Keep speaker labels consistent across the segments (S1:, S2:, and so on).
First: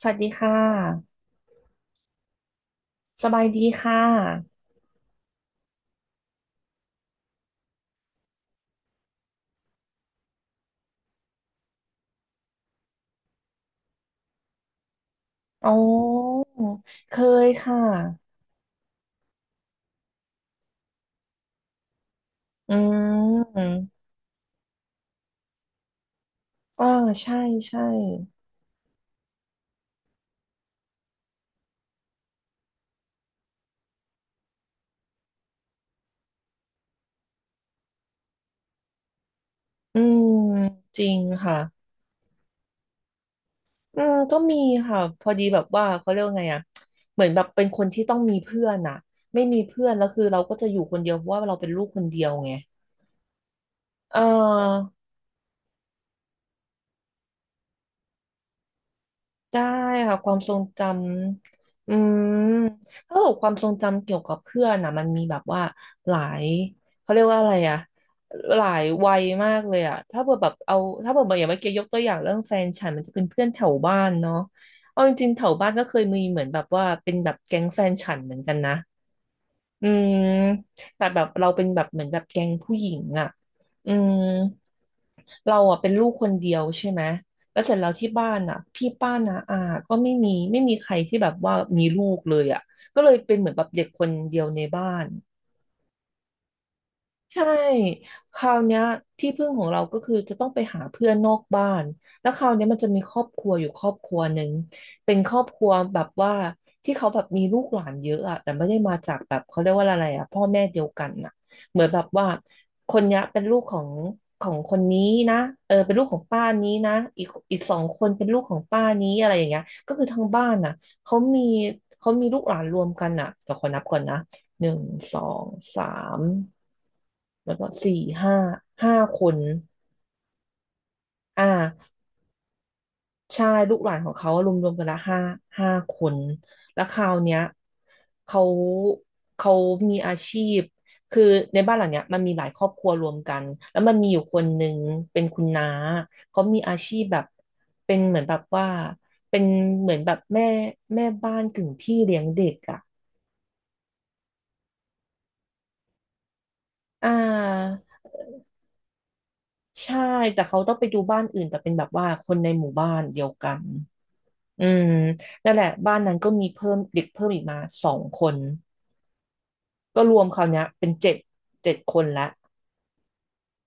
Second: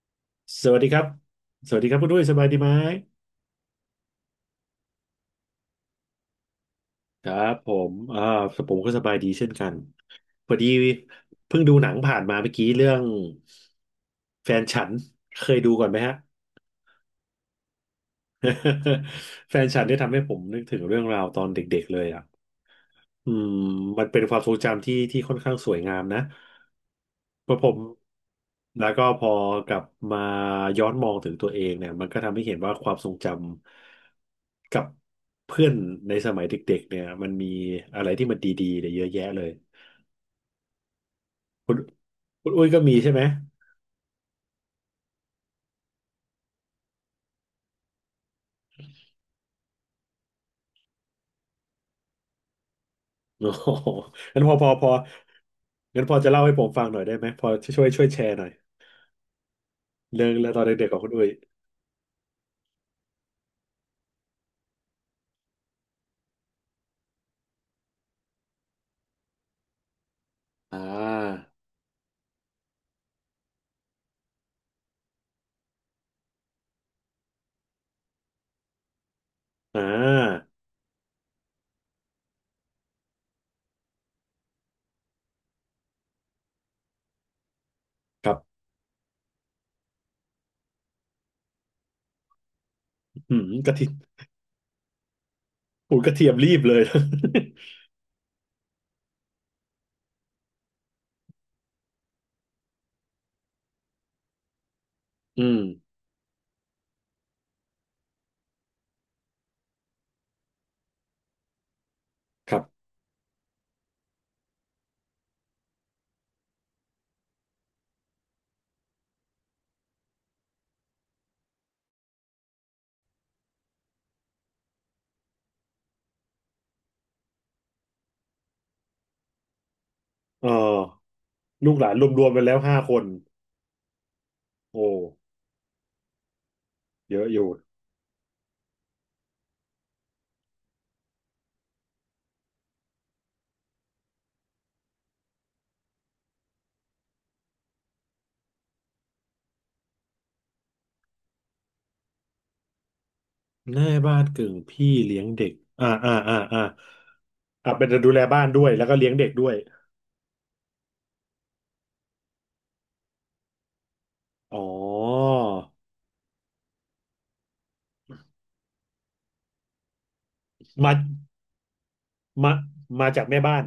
S1: สวัสดีค่
S2: สวัสดีครับ
S1: ะ
S2: สวัสดีครับคุณด้วยสบายดีไหม
S1: สบายดีค่ะ
S2: ครับผมผมก็สบายดีเช่นกันพอดีเพิ่งดูหนังผ่านมาเมื่อกี้เรื่องแฟนฉันเคย
S1: อ๋
S2: ดูก่อนไหมฮะ
S1: อเคยค่ะ
S2: แฟนฉันได้ทำให้ผมนึกถึงเรื่องราวตอนเด็กๆเลยอ่ะ
S1: อื
S2: อืม
S1: ม
S2: มันเป็นความทรงจำที่ค่อนข้างสวยงามนะ
S1: อ่าใช่
S2: เพราะผม
S1: ใช่
S2: แล้วก็พอกลับมาย้อนมองถึงตัวเองเนี่ยมันก็ทำให้เห็นว่าความทรงจำกับเพื่อนในสมัยเด็กๆเนี่ยมันมีอะไรที่มันดีๆเนี่ยเยอะแยะเลย
S1: อืมจริงค่ะ
S2: คุณคุณอุ้ยก็มีใช่ไหม
S1: อืม ก็มีค่ะ พอดีแบบว่าเขาเรียกว่าไงอ่ะเหมือนแบบเป็นคนที่ต้องมีเพื่อนอ่ะไม่มีเพื่อนแล้วคือเราก็จะอยู่คนเดียวเพราะว่าเราเป็นลูกคนเดียวไง
S2: โอ้โห
S1: เ
S2: งั้นพอพอพ
S1: ออ
S2: องั้นพอจะเล่าให้ผมฟังหน่อยได้ไหมพอช่วยแชร์หน่อย
S1: ได้ค่ะ
S2: เรื่
S1: ค
S2: อง
S1: วามท
S2: เรื่อ
S1: ร
S2: งต
S1: ง
S2: อน
S1: จ
S2: เด็กๆของคุณอุ้ย
S1: ำมถ้าเกิดความทรงจำเกี่ยวกับเพื่อนนะมันมีแบบว่าหลายเขาเรียกว่าอะไรอะหลายวัยมากเลยอะ
S2: อ่า
S1: ถ้าเกิดแบบอย่างเมื่อกี้ยกตัวอย่างเรื่องแฟนฉันมันจะเป็นเพื่อนแถวบ้านเนาะเอาจริงๆแถวบ้านก็เคยมีเหมือนแบบว่าเป็นแบบแก๊งแฟนฉันเหมือนกันนะ
S2: อ่
S1: อืม
S2: า
S1: แต่แบบเราเป็นแบบเหมือนแบบแก๊งผู้หญิงอ่ะอืมเราอ่ะเป็นลูกคนเดียวใช่ไหมแล้วเสร็จแล้วที่
S2: ค
S1: บ้า
S2: รับ
S1: นอ่ะพี่ป้านาอาก็ไม่มีใครที่แบบว่ามีลูกเลยอ่ะก็เลยเป็
S2: อื
S1: นเห
S2: ม
S1: มือนแบบ
S2: กะ
S1: เด็
S2: ทิ
S1: กคนเดียวในบ้าน
S2: โอ้ยกระเทียมรีบเลย
S1: ใช่คราวเนี้ยที่พึ่งของเราก็คือจะต้องไปหาเพื่อนนอกบ้านแล้วคราวเนี้ยมันจะมีครอบครัวอยู่ครอบครัวหนึ่งเป็นครอ
S2: อื
S1: บค
S2: ม
S1: รัวแบบว่าที่เขาแบบมีลูกหลานเยอะอะแต่ไม่ได้มาจากแบบเขาเรียกว่าอะไรอะพ่อแม่เดียวกันน่ะเหมือนแบบว่า
S2: ครับ
S1: คนเนี้ยเป็นลูกของคนนี้นะเออเป็นลูกของป้านี้นะอีกสองคนเป็นลูกของป้านี้อะไรอย่างเงี้ยก็คือทั้งบ้านน่ะเขามีเขามีลูกหลานรวมกันน่ะแต่ขอนับก่อนนะหนึ่งสองสาม แล้วก็สี่ห้าห้าคน
S2: เออ
S1: อ่
S2: ลูกหลา
S1: า
S2: นรวมๆไปแล้วห้าคน
S1: ใช่ลูกหลานของเขารวมๆกัน
S2: โอ้
S1: ละห้าห้าคนแล้วคราว
S2: เยอะ
S1: เนี้
S2: อ
S1: ย
S2: ยู่
S1: เขาเขามีอาชีพคือในบ้านหลังเนี้ยมันมีหลายครอบครัวรวมกันแล้วมันมีอยู่คนหนึ่งเป็นคุณน้าเขามีอาชีพแบบเป็นเหมือนแบบว่าเป็นเหมือนแบบแม่บ้านกึ่งพี่เลี้ยงเด็กอ่ะ
S2: แม่บ้านกึ่งพี่เลี้ยงเด็ก อ่าอ่าอ่าอ่า
S1: อ่
S2: อ่า
S1: า
S2: เป็นดูแลบ้านด้วยแล้วก็เลี้ยงเด็กด้วย
S1: ใช่แต่เขาต้องไปดูบ้านอื่นแต่เป็นแบบว่าคนในหมู่บ้านเดียวกัน
S2: อ๋อ
S1: อืมนั่นแหละบ้านนั้นก็มีเพิ่มเด็กเพิ่มอีกมาสองคนก็รวมคราวเนี้ยเป็น
S2: มา
S1: เจ็ดเจ็ดคนละ
S2: มามาจากแม่บ้าน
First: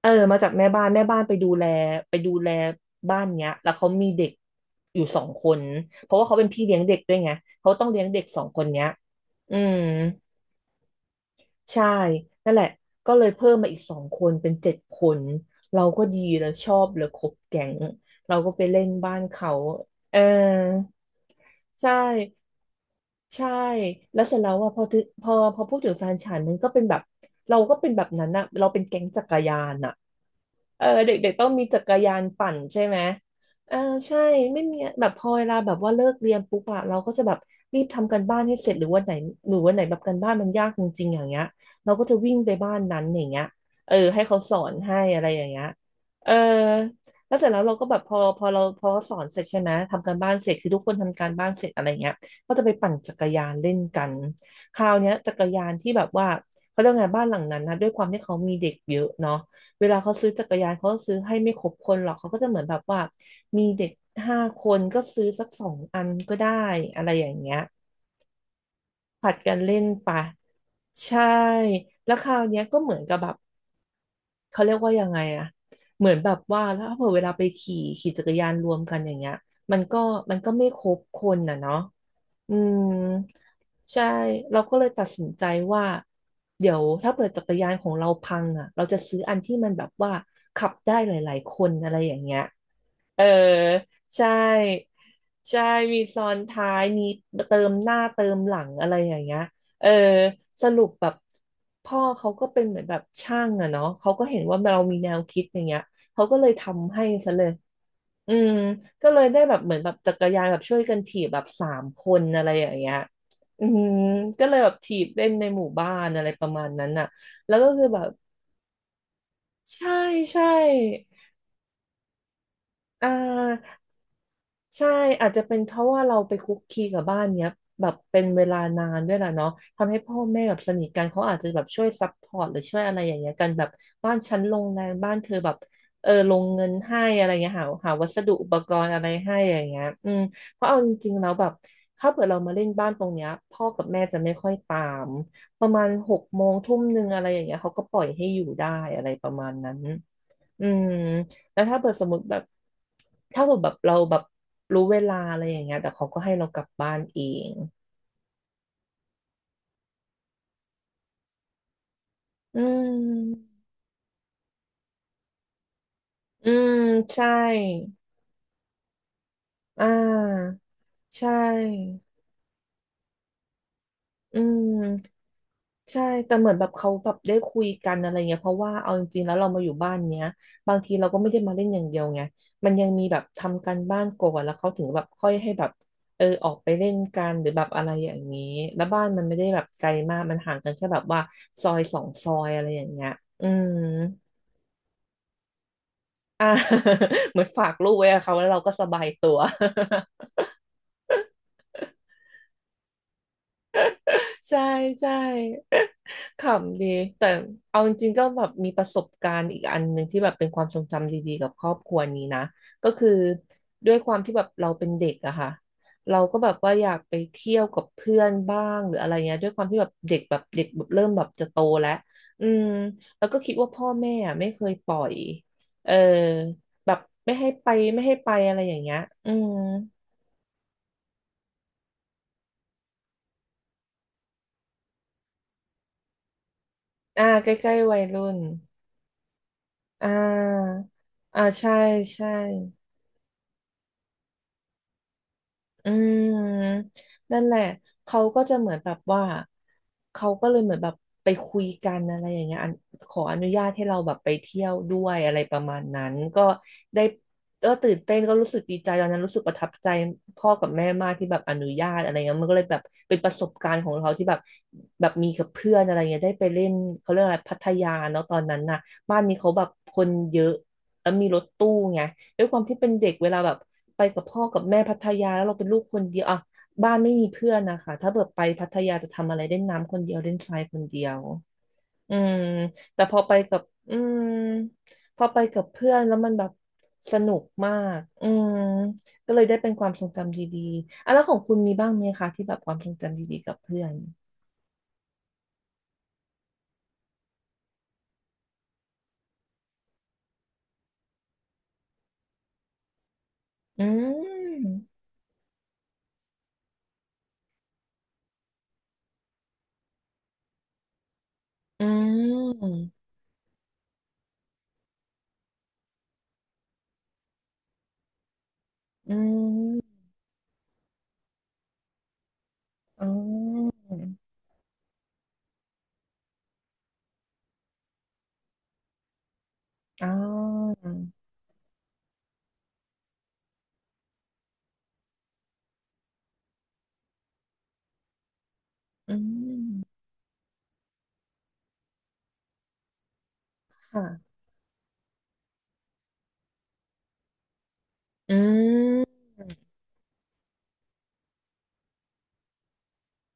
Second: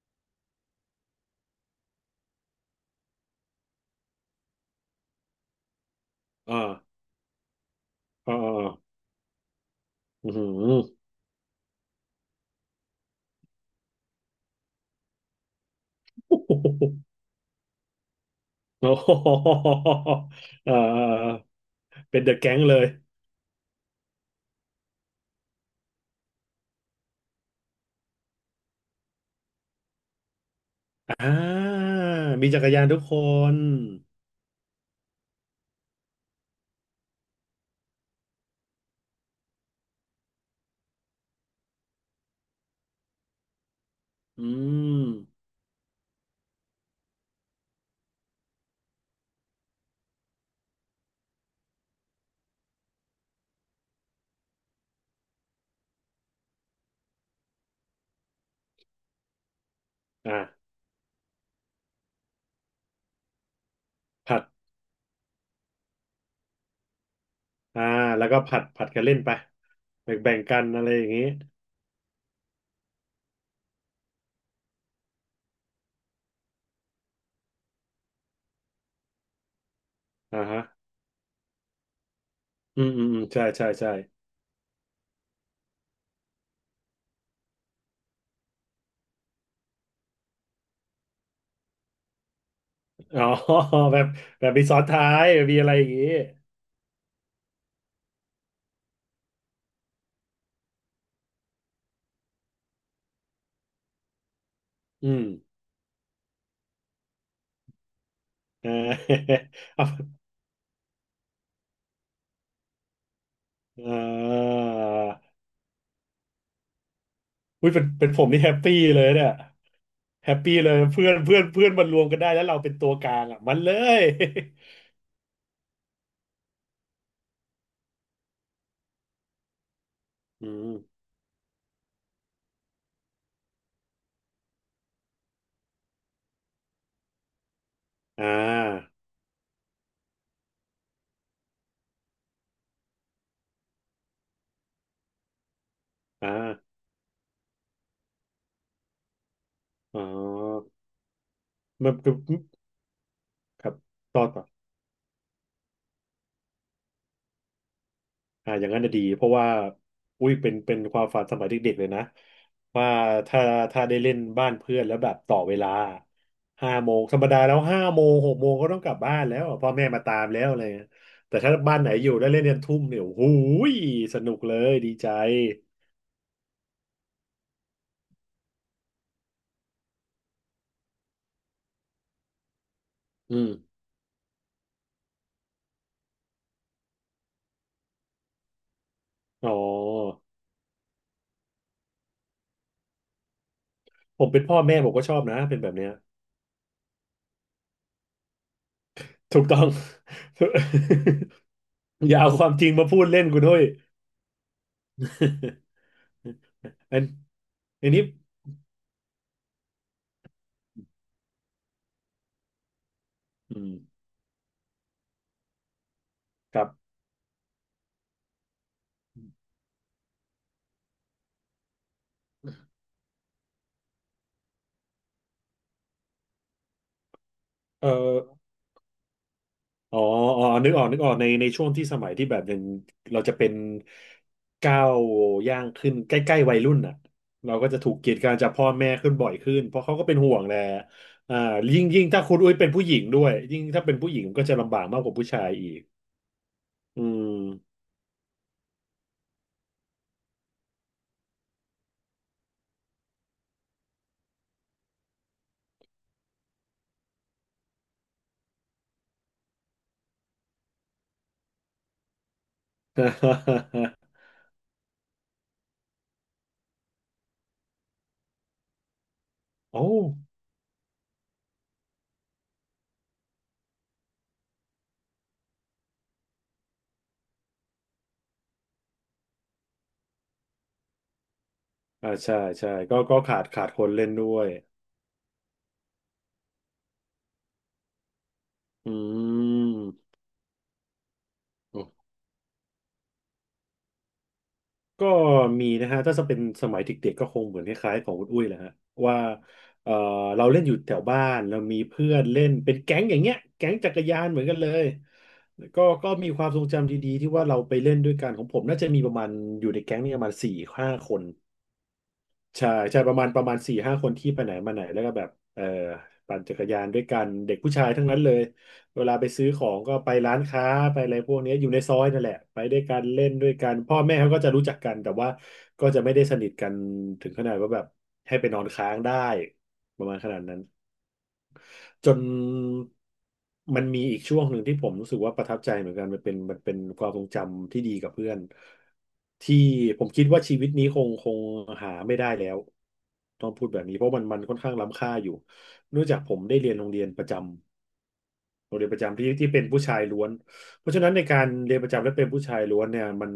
S1: เออมาจากแม่บ้านแม่บ้านไปดูแลบ้านเนี้ยแล้วเขามีเด็กอยู่สองคนเพราะว่าเขาเป็น
S2: อ่า
S1: พี่เลี้ยงเด็กด้วยไงเขาต้องเลี้ยงเด็กสองคนเนี้ย
S2: อ่า
S1: อืม
S2: อือหือ
S1: ใช่นั่นแหละก็เลยเพิ่มมาอีกสองคนเป็นเจ็ดคนเราก็ดีเลยชอบเลยครบแก๊งเราก็ไปเล่น
S2: โอ้โห
S1: บ้านเขาเออ
S2: เออ
S1: ใช่
S2: เป็นเดอะแก๊งเลย
S1: ใช่ แล้วเสร็จแล้วอ่ะพอถึงพอพอพูดถึงแฟนฉันมันก็เป็นแบบเราก็เป็นแบบนั้นอะเราเป็นแก๊งจักรยานอะเออเด็ก
S2: อ่า
S1: ๆต้องมีจักรยาน
S2: มี
S1: ปั่น
S2: จักร
S1: ใช่
S2: ยาน
S1: ไห
S2: ทุ
S1: ม
S2: กคน
S1: เออใช่ไม่มีแบบพอเวลาแบบว่าเลิกเรียนปุ๊บอะเราก็จะแบบรีบทำการบ้านให้เสร็จหรือวันไหนแบบการบ้านมันยากจริงๆอย่างเงี้ยเราก็จะวิ่งไปบ้านนั้นอย่างเงี้ยเออให้เขา
S2: อื
S1: สอนให้อะไรอ
S2: ม
S1: ย่างเงี้ยเออแล้วเสร็จแล้วเราก็แบบพอพอเราพอสอนเสร็จใช่ไหมทำการบ้านเสร็จคือทุกคนทำการบ้านเสร็จอะไรเงี้ย ก็จะไปปั่นจักรยานเล่นกันคราวเนี้ยจักรยานที่แบบว่าเขาเรียกไงบ้านหลังนั้นนะด้วยความที่เขามีเด็กเยอะเนาะเวลาเขาซื้อ
S2: อ่ะ
S1: จักรยานเขาก็ซื้อให้ไม่ครบคนหรอกเขาก็จะเหมือนแบบว่ามีเด็ก
S2: ผั
S1: ห้า
S2: ด
S1: คนก็ซื้อสักสองอันก็ได้อะไรอย่างเงี้ย
S2: อ่าแล้วก็ผัดกันเล่นไป
S1: ผัดกันเล่นไป
S2: แบ่งกันอะไรอย่าง
S1: ใช่
S2: นี้
S1: แล้วคราวเนี้ยก็เหมือนกับแบบเขาเรียกว่ายังไงอะเหมือนแบบว่าแล้วพอเวลาไปขี่จักรยานรวมกันอย่างเงี้ยมันก็มัน
S2: อ่า
S1: ก็
S2: ฮะ
S1: ไม่ครบคนน่ะเนาะ อืม
S2: อืมอืมอืมใช่ใช่ใช่
S1: ใช่เราก็เลยตัดสินใจว่าเดี๋ยวถ้าเปิดจักรยานของเราพังอ่ะเราจะซื้ออันที่มันแบบว่าขับได้หลายๆคนอะไรอย่างเงี้ย
S2: อ๋
S1: เอ
S2: อ
S1: อ
S2: แบบ
S1: ใช่
S2: แบบมีซ้อนท้ายแบบมี
S1: ใช่
S2: อะไรอย่าง
S1: มี
S2: นี้
S1: ซ้อนท้ายมีเติมหน้าเติมหลังอะไรอย่างเงี้ยเออสรุปแบบพ่อเขาก็เป็นเหมือนแบบช่างอะเนาะเขาก็เห็นว่าเรามีแน
S2: อื
S1: ว
S2: ม
S1: คิดอย่างเงี้ยเขาก็เลยทำให้ซะเลย อืม
S2: เออ
S1: ก็เลยได้แบบเห มือน
S2: เอา
S1: แบบจักรยานแบบช่วยกันถีบแบบสามคนอะไรอย่างเงี้ยอืม
S2: เอ
S1: ก็เลย
S2: า
S1: แบบถีบเล่นในหมู่บ้านอะไรประมาณนั้นน่ะแล้วก็
S2: อุ้ยเป็
S1: คื
S2: น
S1: อแบ
S2: เป็
S1: บ
S2: นผมนี่แฮปปี้เลยเนี่ย
S1: ใช่
S2: แฮป
S1: ใช่
S2: ปี้เลยเพื่อนเพื่อนเพื่อนมันรวมกันได้แล้วเราเป็นตัวก
S1: อ่
S2: ลางอ่ะมันเล
S1: า
S2: ย
S1: ใช่อาจจะเป็นเพราะว่าเราไปคุกคีกับบ้านเนี้ยแบบเป็นเวลานานด้วยแหละเนาะทำให้พ่อแม่
S2: อื
S1: แบบ
S2: ม
S1: สนิทกันเขาอาจจะแบบช่วยซัพพอร์ตหรือช่วยอะไรอย่างเงี้ยกันแบบบ้านฉันลงแรงบ้านเธอแบบเออลงเงินให้อะไรเงี้ยหาวัส
S2: อ่
S1: ดุอุปกรณ์
S2: า
S1: อะไรให้อย่างเงี้ยอืมเพราะเอาจริงๆแล้วแบบถ้าเกิดเรามาเล่นบ้านตรงเนี้ยพ่อกับแม่จะไม่ค่อยตามประมาณหก
S2: อ่า
S1: โมงทุ่มหนึ่งอะไรอย่างเงี้ยเขาก็ปล่อยให้อยู่ได้อะไรประมาณนั้น
S2: อ๋อ
S1: อืมแล้วถ้าเปิ
S2: มั
S1: ด
S2: น
S1: สม
S2: คื
S1: ม
S2: อ
S1: ติแบบถ้าเปิด
S2: ค
S1: แบ
S2: รั
S1: บ
S2: บ
S1: เราแบ
S2: ต่
S1: บ
S2: อต่อ
S1: รู้เวลาอะไรอย่างเงี้ยแต่เขาก็ให้เรากลับบ้านเอง
S2: อ่าอย่างนั้นจะดีเพราะว่าอุ้ยเป็นความฝันสมัยเด็กๆเลยนะ
S1: อื
S2: ว่าถ้า
S1: ม
S2: ถ้าได้เล่นบ้านเพื่อนแล้วแบบต่อเวลา
S1: อื
S2: ห้า
S1: ม
S2: โมงธรรม
S1: ใช่
S2: ดาแล้วห้าโมงหกโมงก็ต้องกลับบ้านแล้วพ่อ
S1: อ่
S2: แม่มาตามแล้ว
S1: า
S2: อะไรเงี้ย
S1: ใช
S2: แต่ถ้าบ้านไหน
S1: ่
S2: อยู่ได้เล่นยันทุ่มเนี่ยโอ้โหยสนุ
S1: อื
S2: กเลยดีใจ
S1: ม ใช่แต่เหมือนแบบเขาแบบได้คุยกันอะไรเงี้ยเพราะว่าเอาจริงๆแล้วเรามาอยู่บ้านเนี้ยบางทีเราก็ไม่ได้มาเล่นอย่างเดียวไงมันยังมีแบบ
S2: อืม
S1: ทำการบ้านก่อนแล้วเขาถึงแบบค่อยให้แบบเออออกไปเล่นกันหรือแบบอะไรอย่างนี้แล้วบ้านมันไม่ได้
S2: อ๋
S1: แบบไกลมาก
S2: อ
S1: มันห่างกันแค่แบบว่าซอยสองซอยอะไรอย่างเงี้ยอืม
S2: ผมเป็นพ่อแม่ผมก็ชอบนะเป็นแบบเนี้ย
S1: อ่า เหมือนฝากลูกไว้กับเขาแล้วเราก็สบายตัว
S2: ถูกต้อง อย่าเอาความจริงมาพูดเล่นกูด้วย
S1: ใช่ใช่ ขำดี
S2: อัน
S1: แต่เอา
S2: อั
S1: จ
S2: นนี้
S1: ริงๆก็แบบมีประสบการณ์อีกอันหนึ่งที่แบบเป็นความทรงจำดีๆกับครอบครัวนี้นะก็คือ
S2: อืม
S1: ด้วยความที่แบบเราเป็นเด็กอะค่ะเราก็แบบ
S2: ครับ
S1: ว่าอยากไปเที่ยวกับเพื่อนบ้างหรืออะไรเงี้ยด้วยความที่แบบเด็กแบบเด็กแบบเริ่มแบบจะโตแล้วอืมแล้วก็คิดว่าพ่อแม่อะไม่เคยปล่อยเออแบบไม่ให้ไป
S2: เอ
S1: ไม่ให้
S2: อ
S1: ไปอะไรอย่างเงี้ยอืม
S2: อ๋ออ๋อนึกออกในช่วงที่สมัยที่แบบยังเราจะเป็นก้าวย่างขึ้นใกล้ๆวัยรุ่นน่ะ
S1: อ่าใก
S2: เราก็
S1: ล้
S2: จะถู
S1: ๆวั
S2: ก
S1: ย
S2: กีด
S1: รุ่
S2: กัน
S1: น
S2: จากพ่อแม่ขึ้นบ่อยขึ้นเพราะเขาก็
S1: อ่
S2: เป็นห่วงแหละ
S1: า
S2: อ่า
S1: อ่าใช่
S2: ยิ่งถ้า
S1: ใช่
S2: คุณอุ้ยเป็นผู้หญิงด้วยยิ่งถ้าเป็นผู้หญิงก็จะลำบากมากกว่าผู้ชายอีก
S1: อื
S2: อื
S1: ม
S2: ม
S1: นั่นแหละเขาก็จะเหมือนแบบว่าเขาก็เลยเหมือนแบบไปคุยกันอะไรอย่างเงี้ยอันขออนุญาตให้เราแบบไปเที่ยวด้วยอะไรประมาณนั้นก็ได้ก็ตื่นเต้นก็รู้สึกดีใจตอนนั้นรู้สึกประทับใจพ่อกับแม่มากที่แบบอนุญาตอะไรเงี้ยมันก็เลยแบบเป็นประสบการณ์ขอ งเราที่แบบแบบมีกับเพื่อนอะไรเงี้ยได้ไปเล่นเขาเรียกอะไรพัทยาเนาะตอนนั้นน่ะบ้านนี้เขาแบบ
S2: โอ้
S1: คนเยอะแล้วมีรถตู้ไง ด้วยความที่เป็นเด็กเวลาแบบไปกับพ่อกับแม่พัทยาแล้วเราเป็นลูกคนเดียวอ่ะบ้านไม่มีเพื่อนนะคะถ้าเบิดไปพัทยาจะทำอะไรเล่นน้ำคนเดียวเล่นทรายคนเดียว
S2: อ่า
S1: อืม
S2: ใช่ใช่ก็
S1: แต่พ
S2: ก็
S1: อไป
S2: ขาด
S1: กับ
S2: ขาดคน
S1: อื
S2: เล่น
S1: ม
S2: ด้วย
S1: พอไปกับเพื่อนแล้วมันแบบสนุกมากอืม
S2: อ
S1: ก็เลย
S2: ื
S1: ได้เป็นความทรงจำดีๆอ่ะแล้วของคุณมีบ้างไห
S2: ม
S1: มคะที่แบบความทรงจำดีๆกับเพื่อน
S2: ก็มีนะฮะถ้าจะเป็นสมัยเด็กๆก็คงเหมือนคล้ายๆของคุณอุ้ยแหละฮะว่าเออเราเล่นอยู่แถวบ้านเรามีเพื่อนเล่นเป็นแก๊งอย่างเงี้ยแก๊ง
S1: อื
S2: จักรยานเหมือนกันเลย
S1: ม
S2: ก็มีความทรงจำดีๆที่ว่าเราไปเล่นด้วยกันของผมน่าจะมีประมาณอยู่ในแก๊งเนี่ยประมาณสี่ห้าคน
S1: อื
S2: ใช่ใช่
S1: ม
S2: ประมาณสี่ห้าคนที่ไปไหนมาไหนแล้วก็แบบเออปั่นจักรยานด้วยกันเด็กผู้ชายทั้งนั้นเลยเว
S1: อื
S2: ลาไปซื้อของก็
S1: ม
S2: ไปร้านค้าไปอะไรพวกเนี้ยอยู่ในซอยนั่นแหละไปด้วยกัน
S1: อ๋
S2: เล่นด้วยกั
S1: อ
S2: นพ่อแม่เขาก็จะรู้จักกันแต่ว่าก็จะไม่ได้สนิทกันถึงขนาดว่าแบบให้ไปนอนค้างได้ป
S1: อ๋
S2: ระ
S1: อ
S2: มาณขนาดนั้น จนมันมีอีกช่วงหนึ่งที่ผมรู้สึกว่าประทับใจเหมือนกันมันเป็นความทรงจำที่ดีกับเพื่อน
S1: อื
S2: ที่
S1: ม
S2: ผมคิดว่าชีวิตนี้คงหาไม่ได้แล้วต้องพูดแบบนี้เพราะมัน
S1: ค่ะ
S2: มันค่อนข้างล้ำค่าอยู่เนื่องจากผมได้เรียนโรงเรียนประจ
S1: อื
S2: ำโรงเรียนประจำ
S1: ม
S2: ที่เป็นผู้ชายล้วนเพราะฉะนั้นในการเรียนประจำและเป็นผู้ชายล้วนเนี่ยมัน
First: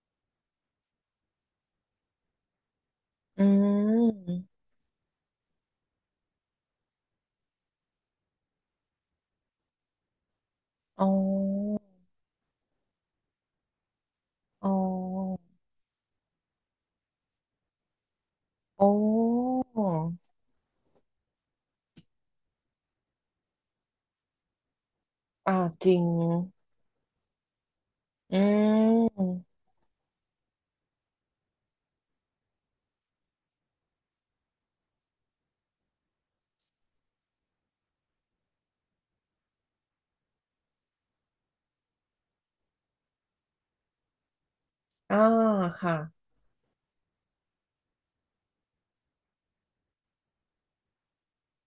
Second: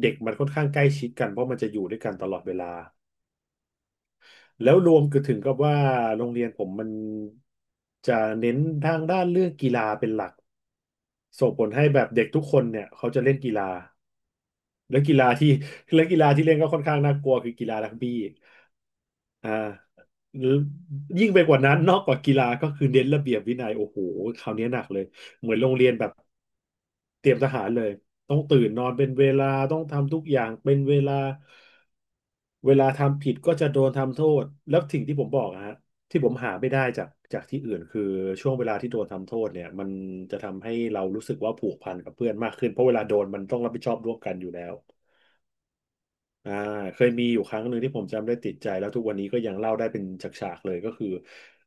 S2: เด็กมันค่อนข้างใกล้ชิดกันเพราะมันจะอยู่ด้วยกันตลอดเวลา
S1: อืม
S2: แล้วรวมก็ถึงกับว่าโรงเรียนผมมันจะเน้นทางด้านเรื่องกีฬาเป็นหลัก
S1: อ๋
S2: ส่งผล
S1: อ
S2: ให้แบบเด็กทุกคนเนี่ยเขาจะเล่นกีฬา
S1: อ๋
S2: และกีฬา
S1: อ
S2: ที่ และกีฬาที่เล่นก็ค่อนข้างน่ากลัวคือกีฬารักบี้
S1: โอ้
S2: อ่
S1: อ
S2: ายิ่งไปกว่านั้นนอกกว่ากีฬาก็คือเน้นระเบียบวินัยโอ้โหคราวนี้หนักเลยเห
S1: อ่า
S2: มือนโรงเรี
S1: จ
S2: ยน
S1: ริง
S2: แบบเตรียมทหารเลย
S1: อื
S2: ต้องตื่นนอนเป็นเวลา
S1: ม
S2: ต้องทำทุกอย่างเป็นเวลาเวลาทำผิดก็จะโดนทำโทษแล้วสิ่งที่ผมบอกอะฮะที่ผมหาไม่ได้จากที่อื่นคือช่วงเวลาที่โดนทำโทษเนี่ยมันจะทำให้เรารู้สึกว่าผูกพันกับเพื่อนมากขึ้นเพราะเวลาโดนมันต้องรับผิดชอบร่วมกันอยู่แล้ว
S1: อ่าค่ะ
S2: อ่าเคยมีอยู่ครั้งหนึ่งที่ผมจำได้ติดใจแล้วทุกวันนี้ก็ยังเล่าได้เป็นฉากๆเลยก็คือ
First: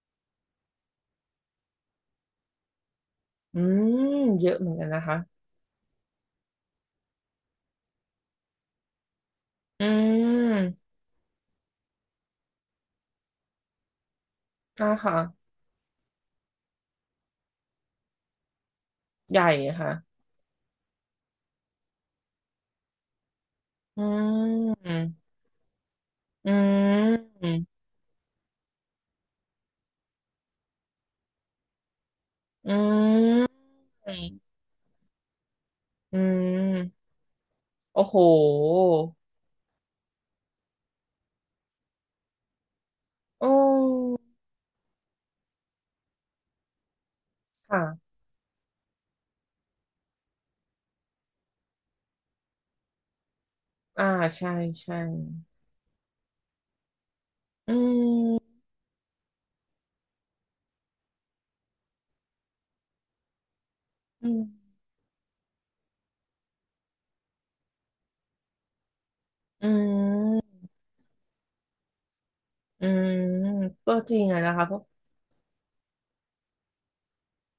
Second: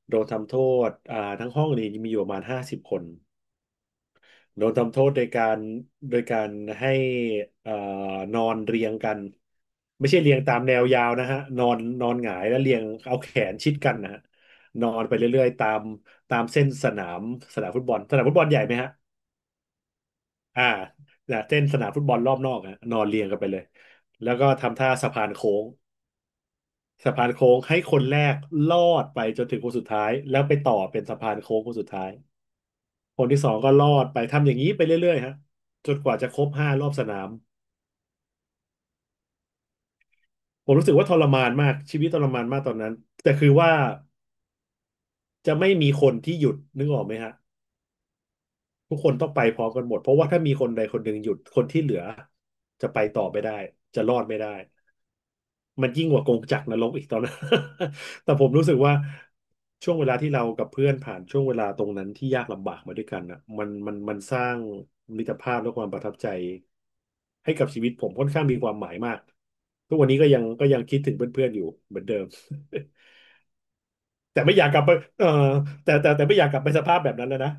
S2: โดนทำโทษทั้งห้องนี้มีอยู่ประมาณ50คน
S1: อืมเยอะ
S2: โด
S1: เหมื
S2: น
S1: อนกัน
S2: ทำโท
S1: นะ
S2: ษ
S1: คะ
S2: โดยการโดยการให้เอ่อนอนเรียงกัน
S1: อื
S2: ไม่ใช่เรียงตามแนว
S1: ม
S2: ยาวนะฮะนอนนอนหงายแล้วเรียงเอาแขนชิดกันนะฮะน
S1: อ่า
S2: อนไป
S1: ค่ะ
S2: เรื่อยๆตามเส้นสนามสนามฟุตบอลสนามฟุตบอลใหญ่ไหมฮะ
S1: ใหญ่ค่ะ
S2: อ่าแต่เส้นสนามฟุตบอลรอบนอกอะนอนเรียงกันไปเลย
S1: อื
S2: แล้วก็ทำท่า
S1: ม
S2: สะพานโค้ง
S1: อืม
S2: สะพาน
S1: อื
S2: โค้
S1: ม
S2: งให้คนแรกลอดไปจนถึงคนสุดท้ายแล้วไปต่อเป็นสะพานโค้งคนสุดท้ายคนที่สองก็ลอดไปทำอย่างนี้ไปเรื่อยๆฮะจนก
S1: อื
S2: ว่าจะครบห้ารอบส
S1: ม
S2: นาม
S1: โอ้โห
S2: ผมรู้สึกว่าทรมานมากชีวิตทรมานมากตอนนั้นแต่คือ
S1: โอ้
S2: ว่าจะไม่มีคนที่หยุดนึกออกไหมฮะ
S1: ค่ะ
S2: ทุกคนต้องไปพร้อมกันหมดเพราะว่าถ้ามีคนใดคนหนึ่งหยุดคนที่เหลือจะไปต่อไม่ได้จะ
S1: อ่า
S2: รอดไม่ได้
S1: ใช่ใช่
S2: มันยิ่งกว่ากงจักรนรกอีกตอนนั้น
S1: อื
S2: แต่
S1: ม
S2: ผมรู้สึกว่าช่วงเวลาที่เรากับเพื่อนผ่านช่วงเวลาตรงนั้นที่ยากลำบากมาด้วยกันอ่ะมัน
S1: อื
S2: ส
S1: ม
S2: ร้างมิตรภาพและความประทับใจให้กับชีวิตผมค่อนข้างมีความหมายมาก
S1: อื
S2: ทุกวันนี้ก็ยั
S1: ม
S2: งคิดถึงเพื่อนๆอยู่เหมือนเดิม
S1: อืมก็จริง อะ
S2: แต่
S1: นะ
S2: ไม่อ
S1: คะ
S2: ยาก
S1: เพ
S2: ก
S1: ราะ
S2: ลับไปเออแต่ไม่อยากกลับไปสภาพแบบนั้นแล้วนะ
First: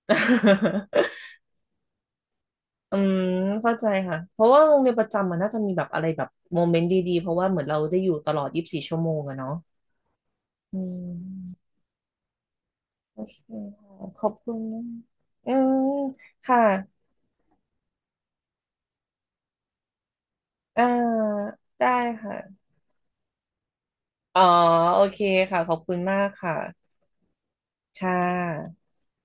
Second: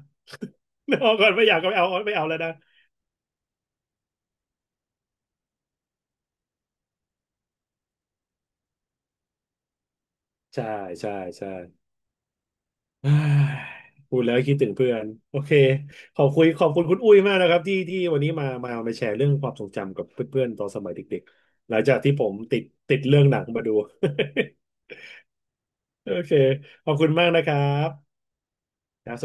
S2: ไม่เอา ก่อนไม่อยากกลับไปเอาไม่เอาแล้วนะ
S1: อืมเข้าใจค่ะเพราะว่าโรงเรียนประจำมันน่าจะมีแบบอะไรแบบโมเมนต์ดีๆเพราะว่าเหมือนเราได้อยู่ตลอด24 ชั่วโมงอะเนาะ
S2: ใช่
S1: อื
S2: ใช่ใช่
S1: ม
S2: เอ้ย
S1: โอเคค่ะ
S2: พู
S1: ข
S2: ด
S1: อบ
S2: แล้ว
S1: คุ
S2: คิด
S1: ณ
S2: ถึง
S1: นะ
S2: เพื่อนโอ
S1: อื
S2: เค
S1: มค่ะ
S2: ขอบคุณคุณอุ้ยมากนะครับที่วันนี้มาแชร์เรื่องความทรงจำกับเพื่อนๆตอนส
S1: อ่า
S2: มัยเด็กๆหลัง
S1: ได้
S2: จากที่ผม
S1: ค่ะ
S2: ติดเรื่องหนังมาดู
S1: อ๋อโอเคค่ะขอบคุณ
S2: โอ
S1: มาก
S2: เค
S1: ค่ะ
S2: ขอบคุณมากนะครับ
S1: ค่ะ
S2: ครับ